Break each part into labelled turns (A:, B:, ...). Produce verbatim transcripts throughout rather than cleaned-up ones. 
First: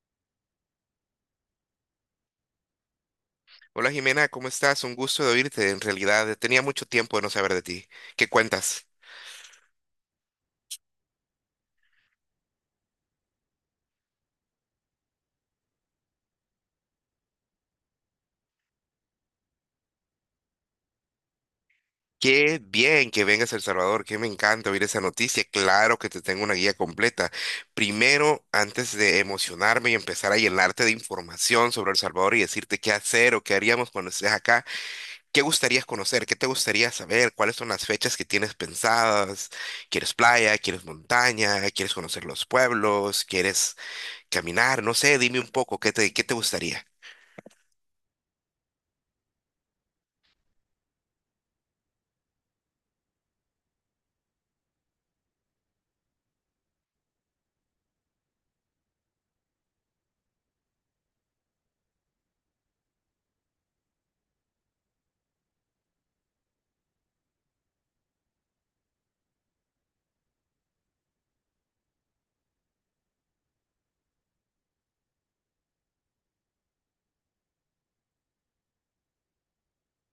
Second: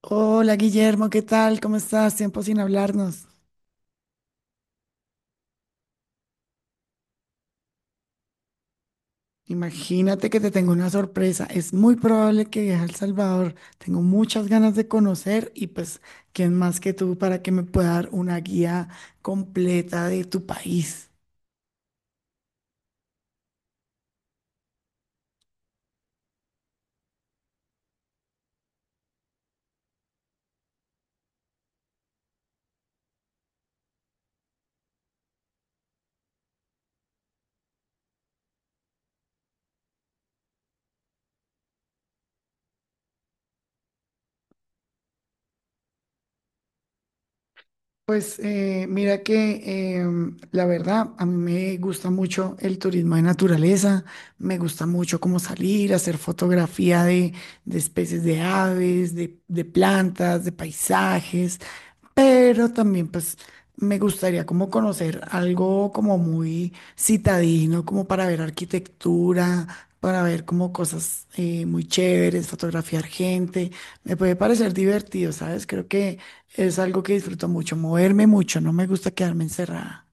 A: Hola Guillermo, ¿qué tal? ¿Cómo estás? Tiempo sin hablarnos.
B: Hola Jimena, ¿cómo estás? Un gusto de oírte. En realidad, eh, tenía mucho tiempo de no saber de ti. ¿Qué cuentas?
A: Imagínate que te tengo una sorpresa. Es muy probable que viaje a El Salvador. Tengo muchas ganas de conocer y pues, ¿quién más que tú para que me pueda dar una guía completa de tu país?
B: Qué bien que vengas a El Salvador, que me encanta oír esa noticia. Claro que te tengo una guía completa. Primero, antes de emocionarme y empezar a llenarte de información sobre El Salvador y decirte qué hacer o qué haríamos cuando estés acá, ¿qué gustarías conocer? ¿Qué te gustaría saber? ¿Cuáles son las fechas que tienes pensadas? ¿Quieres playa? ¿Quieres montaña? ¿Quieres conocer los pueblos? ¿Quieres caminar? No sé, dime un poco, ¿qué te, qué te gustaría?
A: Pues eh, mira que em, la verdad, a mí me gusta mucho el turismo de naturaleza, me gusta mucho como salir, hacer fotografía de, de especies de aves, de, de plantas, de paisajes, pero también pues me gustaría como conocer algo como muy citadino, como para ver arquitectura, para ver como cosas eh, muy chéveres, fotografiar gente, me puede parecer divertido, ¿sabes? Creo que... Es algo que disfruto mucho, moverme mucho, no me gusta quedarme encerrada.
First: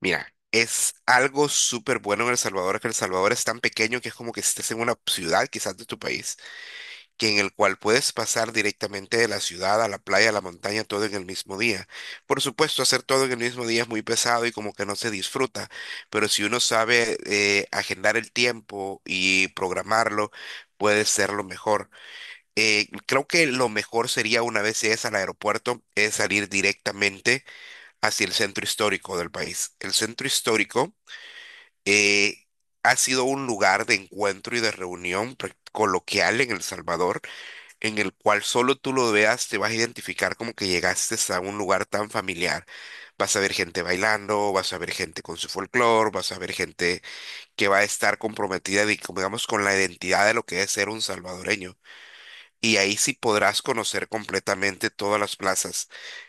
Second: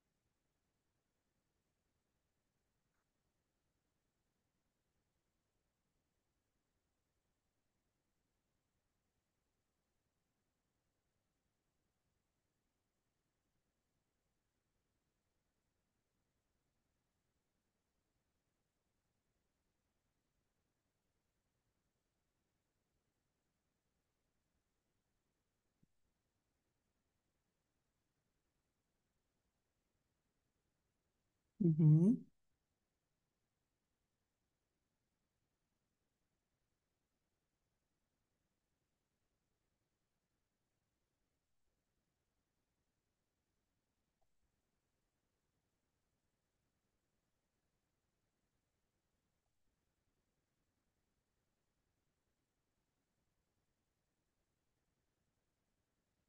B: Mira, es algo súper bueno en El Salvador, que El Salvador es tan pequeño que es como que estés en una ciudad quizás de tu país, que en el cual puedes pasar directamente de la ciudad a la playa, a la montaña, todo en el mismo día. Por supuesto, hacer todo en el mismo día es muy pesado y como que no se disfruta, pero si uno sabe eh, agendar el tiempo y programarlo, puede ser lo mejor. Eh, creo que lo mejor sería una vez es al aeropuerto, es salir directamente hacia el centro histórico del país. El centro histórico
A: Ujú,
B: eh, ha sido un lugar de encuentro y de reunión prac- coloquial en El Salvador, en el cual solo tú lo veas, te vas a identificar como que llegaste a un lugar tan familiar. Vas a ver gente bailando, vas a ver gente con su folclore, vas a ver gente que va a estar comprometida, de- como digamos, con la identidad de lo que es ser un salvadoreño y ahí sí podrás conocer completamente todas las plazas.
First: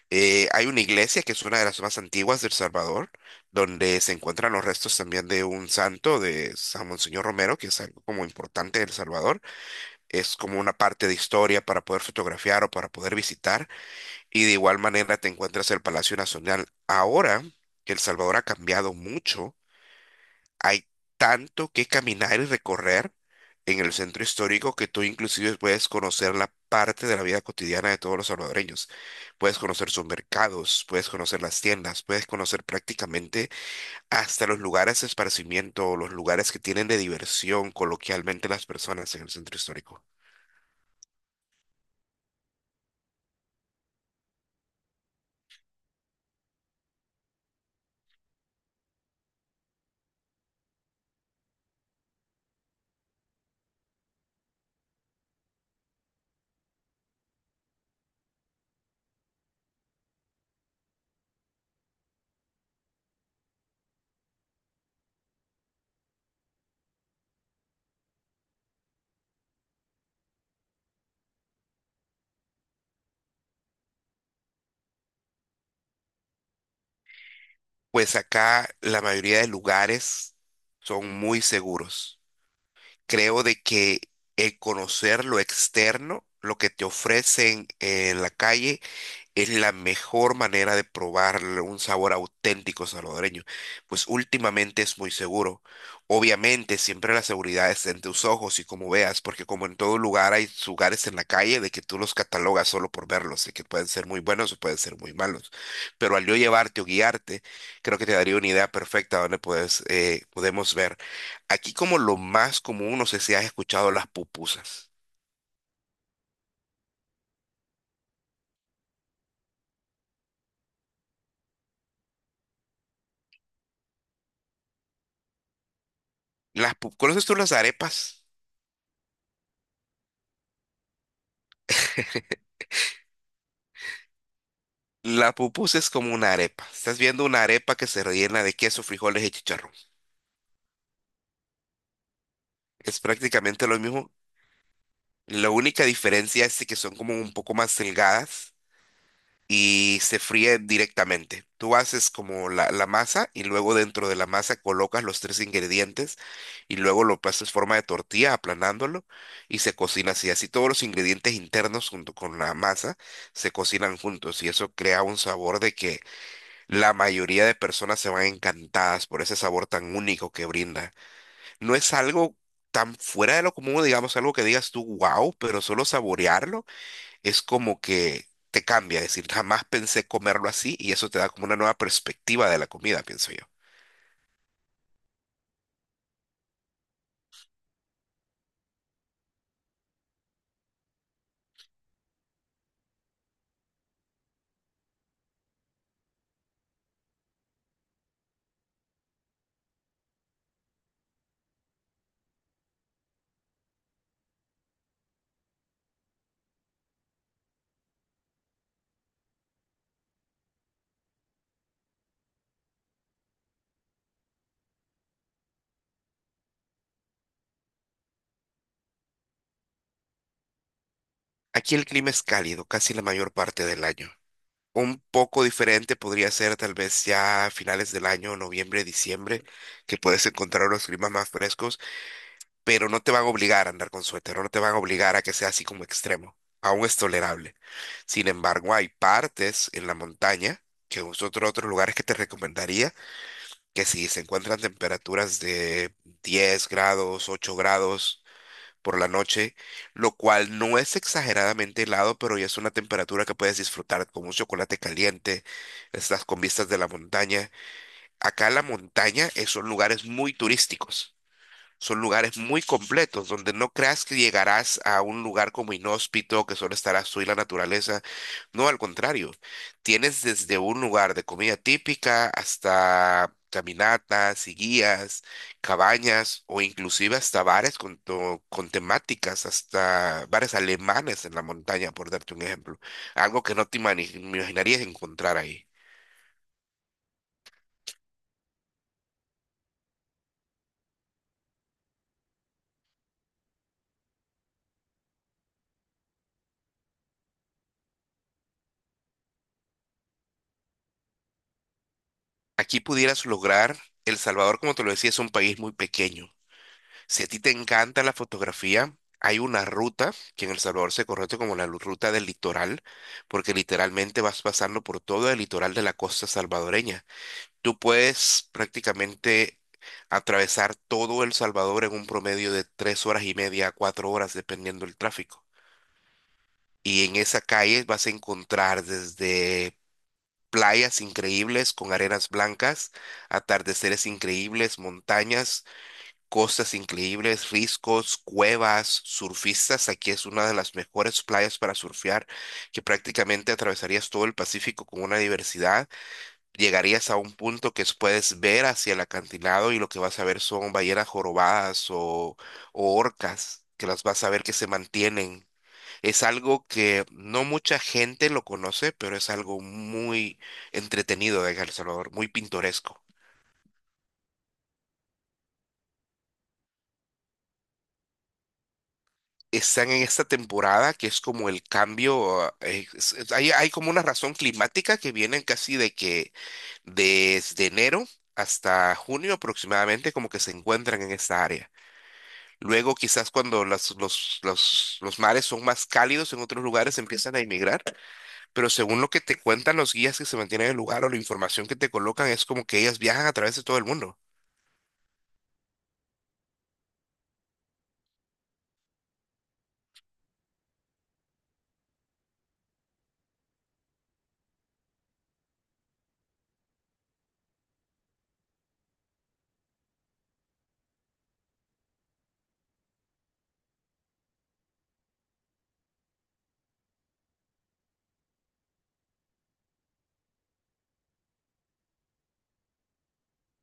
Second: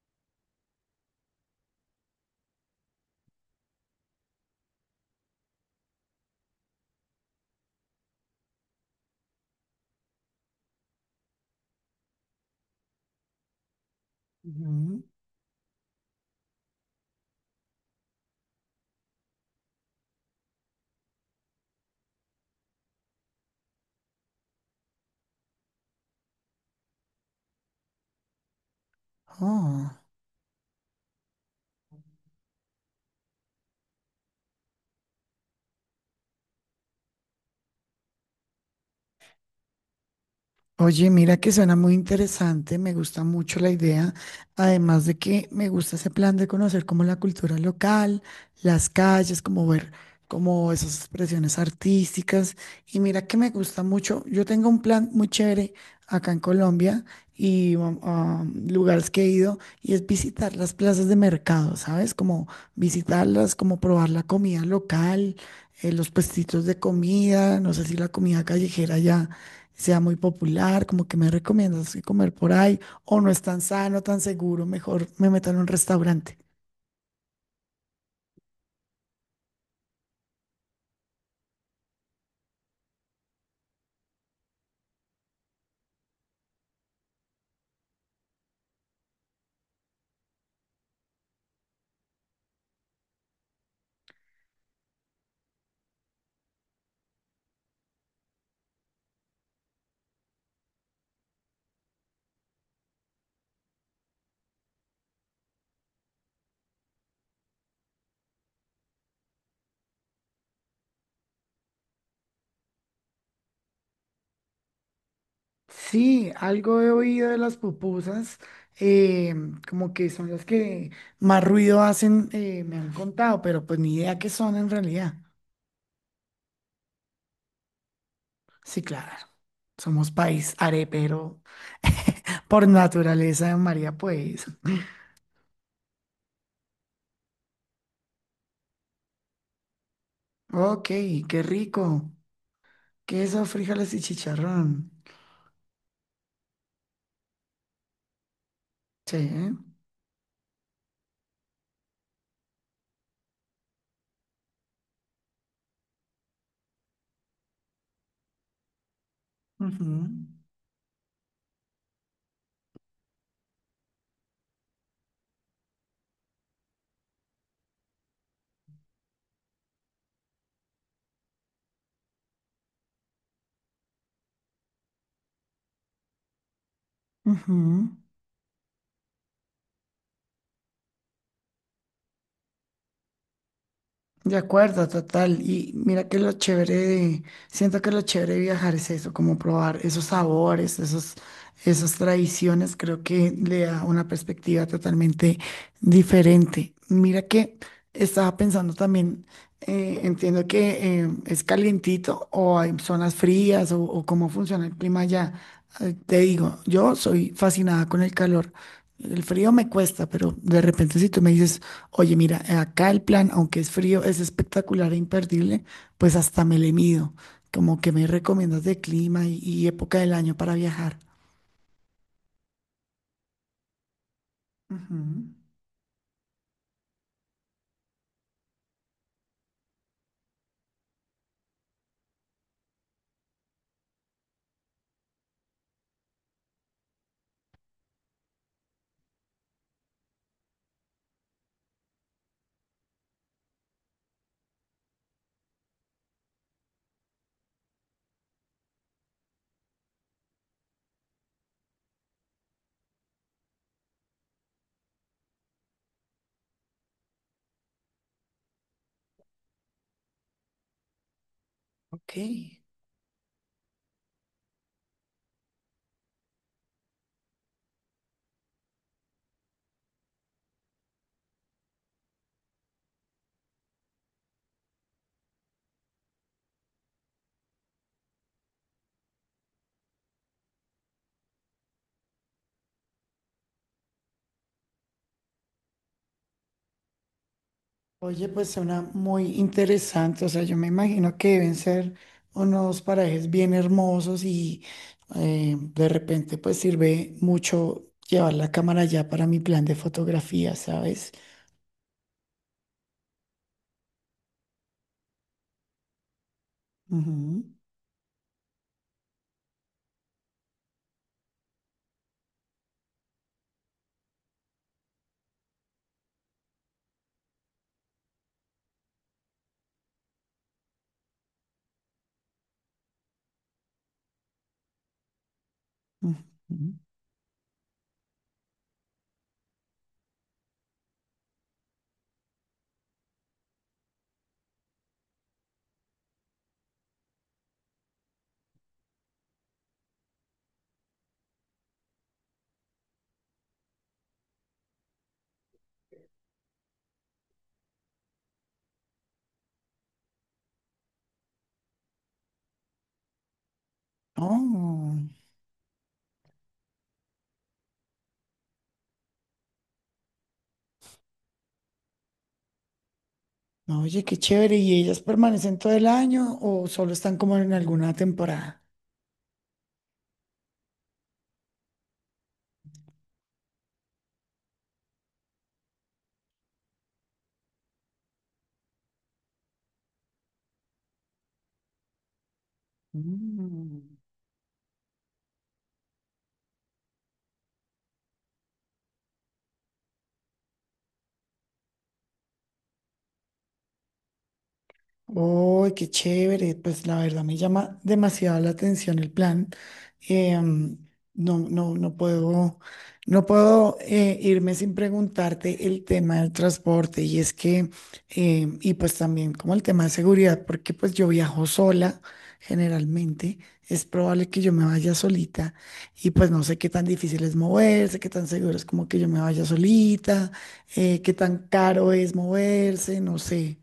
B: Eh, hay una iglesia que es una de las más antiguas de El Salvador, donde se encuentran los restos también de un santo de San Monseñor Romero, que es algo como importante de El Salvador. Es como una parte de historia para poder fotografiar o para poder visitar. Y de igual
A: ujú.
B: manera te encuentras el Palacio Nacional. Ahora que El Salvador ha cambiado mucho, hay tanto que caminar y recorrer en el centro histórico que tú inclusive puedes conocer la parte de la vida cotidiana de todos los salvadoreños. Puedes conocer
A: Oh.
B: sus mercados, puedes conocer las tiendas, puedes conocer prácticamente hasta los lugares de esparcimiento o los lugares que tienen de diversión coloquialmente las personas en el centro histórico.
A: Oye, mira que suena muy interesante, me gusta mucho la idea, además de que me gusta ese plan de conocer como la cultura local, las calles, como ver como esas expresiones artísticas. Y mira que me gusta mucho, yo tengo un plan muy chévere acá en Colombia y um, a lugares que he ido y es visitar las plazas de mercado, ¿sabes? Como visitarlas, como probar la comida local, eh, los puestitos de comida, no sé si la comida callejera ya sea muy popular, como que me recomiendas que comer por ahí, o no es tan sano, tan seguro, mejor me meto en un restaurante.
B: Pues acá la mayoría de lugares son muy seguros. Creo de que el conocer lo externo, lo que te ofrecen en la calle, es la mejor manera de probar un sabor auténtico salvadoreño, pues últimamente es muy seguro. Obviamente, siempre la seguridad está en tus ojos y como veas, porque como en todo lugar hay lugares en la calle de que tú los catalogas solo por verlos, de que pueden ser muy buenos o pueden ser muy malos. Pero al yo llevarte o guiarte, creo que te daría una idea perfecta donde puedes, eh, podemos ver. Aquí como lo más común, no sé si has escuchado las pupusas.
A: Sí, algo he oído de las pupusas, eh, como que son las que más ruido hacen, eh, me han contado, pero pues ni idea qué son en realidad.
B: Las pu- ¿Conoces tú las arepas?
A: Sí, claro, somos país arepero por naturaleza, María, pues.
B: La pupusa es como una arepa. Estás viendo una arepa que se rellena de queso, frijoles y chicharrón.
A: Ok, qué rico.
B: Es
A: Queso,
B: prácticamente lo
A: frijoles y
B: mismo.
A: chicharrón.
B: La única diferencia es de que son como un poco más delgadas
A: Sí.
B: y se fríen directamente. Tú haces como la, la masa y luego dentro de la masa colocas los tres ingredientes y luego lo pasas forma de tortilla aplanándolo y se
A: Ujú.
B: cocina así. Así todos los ingredientes internos junto con la masa se cocinan juntos y eso crea un sabor de que la mayoría de personas se van encantadas por ese sabor tan único que brinda. No es algo tan fuera de lo común, digamos, algo que digas tú, wow, pero solo saborearlo es como
A: Ujú.
B: que te cambia. Es decir, jamás pensé comerlo así y eso te da como una nueva perspectiva de la comida, pienso yo.
A: De acuerdo, total. Y mira que lo chévere de- siento que lo chévere de viajar es eso, como probar esos sabores, esos, esas tradiciones, creo que le da una perspectiva totalmente diferente. Mira que estaba pensando también, eh, entiendo que eh, es calientito o hay zonas frías o, o cómo funciona el clima allá. Eh, te digo, yo soy fascinada con el calor. El frío me cuesta, pero de repente si tú me dices, oye, mira, acá el plan, aunque es frío, es espectacular e imperdible, pues hasta me le mido. Como que me recomiendas de clima y, y época del año para viajar.
B: Aquí el clima es cálido casi la mayor parte del año.
A: Ujú.
B: Un poco diferente podría ser tal vez ya a finales del año, noviembre, diciembre, que puedes encontrar los climas más frescos, pero no te van a obligar a andar con suéter, o no te van a obligar a que sea así como extremo. Aún es tolerable. Sin embargo, hay partes en la montaña, que es otro, otros lugares que te recomendaría, que si se encuentran temperaturas de diez grados, ocho grados por la noche, lo cual no es exageradamente helado, pero ya es una temperatura que puedes disfrutar con un chocolate caliente, estás con vistas de la montaña. Acá la montaña eh, son lugares muy turísticos. Son
A: Ok.
B: lugares muy completos, donde no creas que llegarás a un lugar como inhóspito, que solo estarás tú y la naturaleza. No, al contrario, tienes desde un lugar de comida típica hasta caminatas y guías, cabañas o inclusive hasta bares con, to- con temáticas, hasta bares alemanes en la montaña, por darte un ejemplo. Algo que no te imani- me imaginarías encontrar ahí.
A: Oye, pues suena muy interesante. O sea, yo me imagino que deben ser unos parajes bien hermosos y eh, de repente pues sirve mucho llevar la cámara ya para mi plan de fotografía, ¿sabes?
B: Aquí pudieras lograr, El Salvador, como te lo decía, es un país muy pequeño. Si a ti te encanta la fotografía, hay una ruta que en El Salvador se conoce como la lu- ruta del litoral, porque literalmente vas pasando por todo el litoral de la costa salvadoreña. Tú puedes prácticamente atravesar todo El Salvador en un promedio de tres horas y media a cuatro horas, dependiendo del tráfico.
A: Ujú, ujú.
B: Y en esa calle vas a encontrar desde playas increíbles con arenas blancas, atardeceres increíbles, montañas, costas increíbles, riscos, cuevas, surfistas. Aquí es una de las mejores playas para surfear, que prácticamente atravesarías todo el Pacífico con una diversidad. Llegarías a un punto que es- puedes ver hacia el acantilado y lo que vas a ver son ballenas jorobadas o, o orcas, que las vas a ver que se
A: Oh.
B: mantienen. Es algo que no mucha gente lo conoce, pero es algo muy entretenido de El Salvador, muy pintoresco.
A: No, oye, qué chévere. ¿Y ellas permanecen todo el año o solo están como en alguna temporada?
B: Están en esta temporada que es como el cambio, eh, es- es- hay, hay como una razón climática que vienen casi de que desde enero hasta junio aproximadamente como que se encuentran en esta área. Luego quizás cuando las-
A: Mm.
B: los, los, los mares son más cálidos en otros lugares empiezan a emigrar, pero según lo que te cuentan los guías que se mantienen en el lugar o la información que te colocan es como que ellas viajan a través de todo el mundo.
A: Uy, qué chévere. Pues la verdad me llama demasiado la atención el plan. em, no, no, no puedo, no puedo eh, irme sin preguntarte el tema del transporte y es que, em, y pues también como el tema de seguridad, porque pues yo viajo sola generalmente, es probable que yo me vaya solita y pues no sé qué tan difícil es moverse, qué tan seguro es como que yo me vaya solita, eh, qué tan caro es moverse, no sé.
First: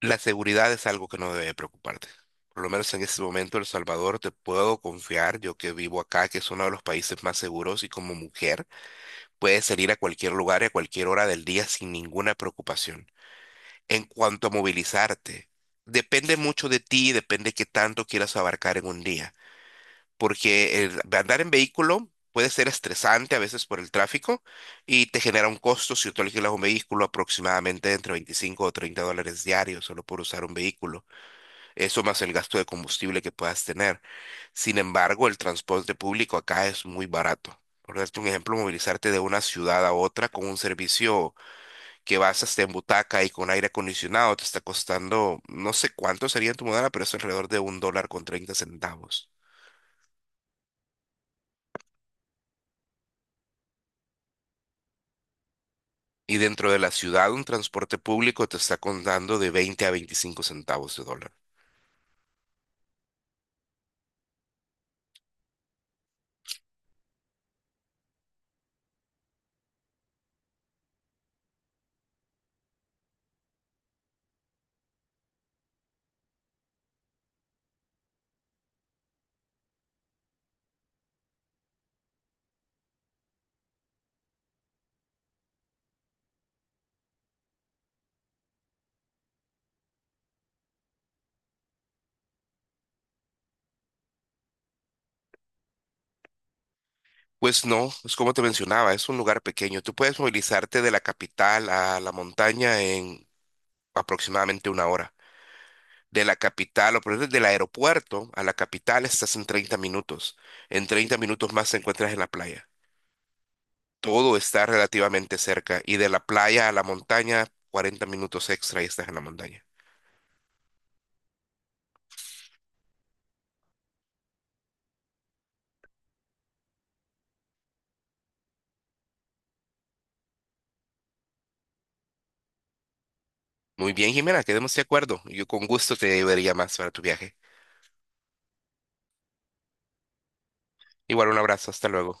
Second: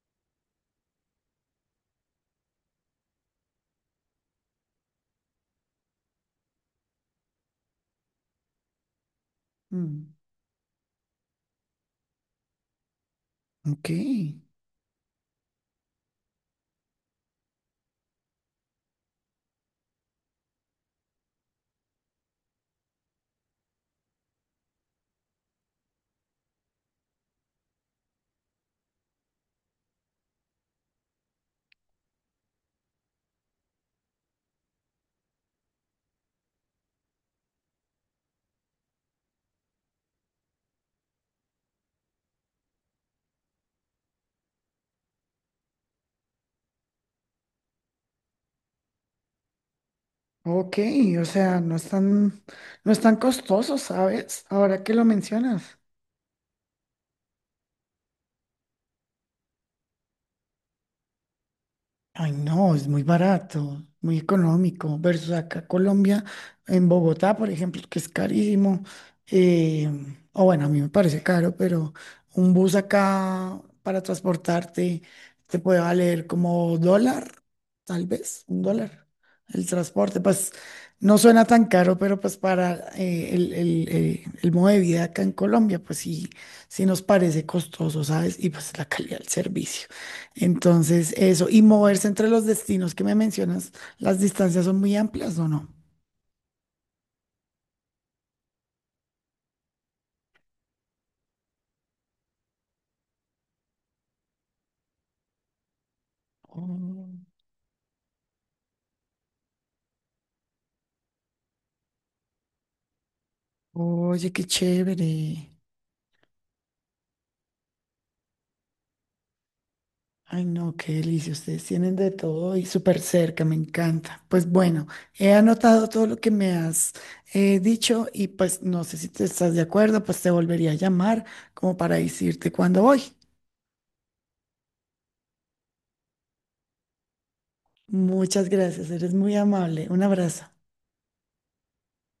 B: La seguridad es algo que no debe preocuparte. Por lo menos en este momento, El Salvador, te puedo confiar, yo que vivo acá, que es uno de los países más seguros y como mujer puedes salir a
A: Mm,
B: cualquier lugar y a cualquier hora del día sin ninguna preocupación.
A: ok.
B: En cuanto a movilizarte, depende mucho de ti, depende qué tanto quieras abarcar en un día, porque el andar en vehículo puede ser estresante a veces por el tráfico y te genera un costo si tú alquilas un vehículo aproximadamente entre veinticinco o treinta dólares diarios solo por usar un vehículo. Eso más el gasto de combustible que puedas tener. Sin embargo, el transporte público acá es muy barato. Por darte un ejemplo, movilizarte de una ciudad a otra con un servicio que vas hasta en butaca y con aire acondicionado te está costando, no sé cuánto sería en tu moneda, pero es alrededor de un dólar con treinta centavos.
A: Ok, o sea, no están, no están costosos, ¿sabes? Ahora que lo mencionas.
B: Y dentro de la ciudad, un transporte público te está contando de veinte a veinticinco centavos de dólar.
A: Ay, no, es muy barato, muy económico, versus acá Colombia, en Bogotá, por ejemplo, que es carísimo. eh, o bueno, a mí me parece caro, pero un bus acá para transportarte te puede valer como dólar, tal vez, un dólar. El transporte, pues no suena tan caro, pero pues para eh, el, el- el- el modo de vida acá en Colombia, pues sí, sí nos parece costoso, ¿sabes? Y pues la calidad del servicio. Entonces, eso, y moverse entre los destinos que me mencionas, las distancias son muy amplias, ¿o no?
B: Pues no, es como te mencionaba, es un lugar pequeño. Tú puedes movilizarte de la capital a la montaña en aproximadamente una hora. De la capital, o
A: Oh,
B: por ejemplo, del aeropuerto a la capital estás en treinta minutos. En treinta minutos más te encuentras en la playa.
A: oye,
B: Todo
A: qué
B: está relativamente
A: chévere.
B: cerca. Y de la playa a la montaña, cuarenta minutos extra y estás en la montaña.
A: Ay, no, qué delicia. Ustedes tienen de todo y súper cerca, me encanta. Pues bueno, he anotado todo lo que me has eh, dicho y pues no sé si te estás de acuerdo, pues te volvería a llamar como para decirte cuándo voy.
B: Muy bien, Jimena, quedemos de acuerdo. Yo con gusto te llevaría más para tu viaje.
A: Muchas gracias, eres muy amable. Un abrazo.
B: Igual un abrazo, hasta luego.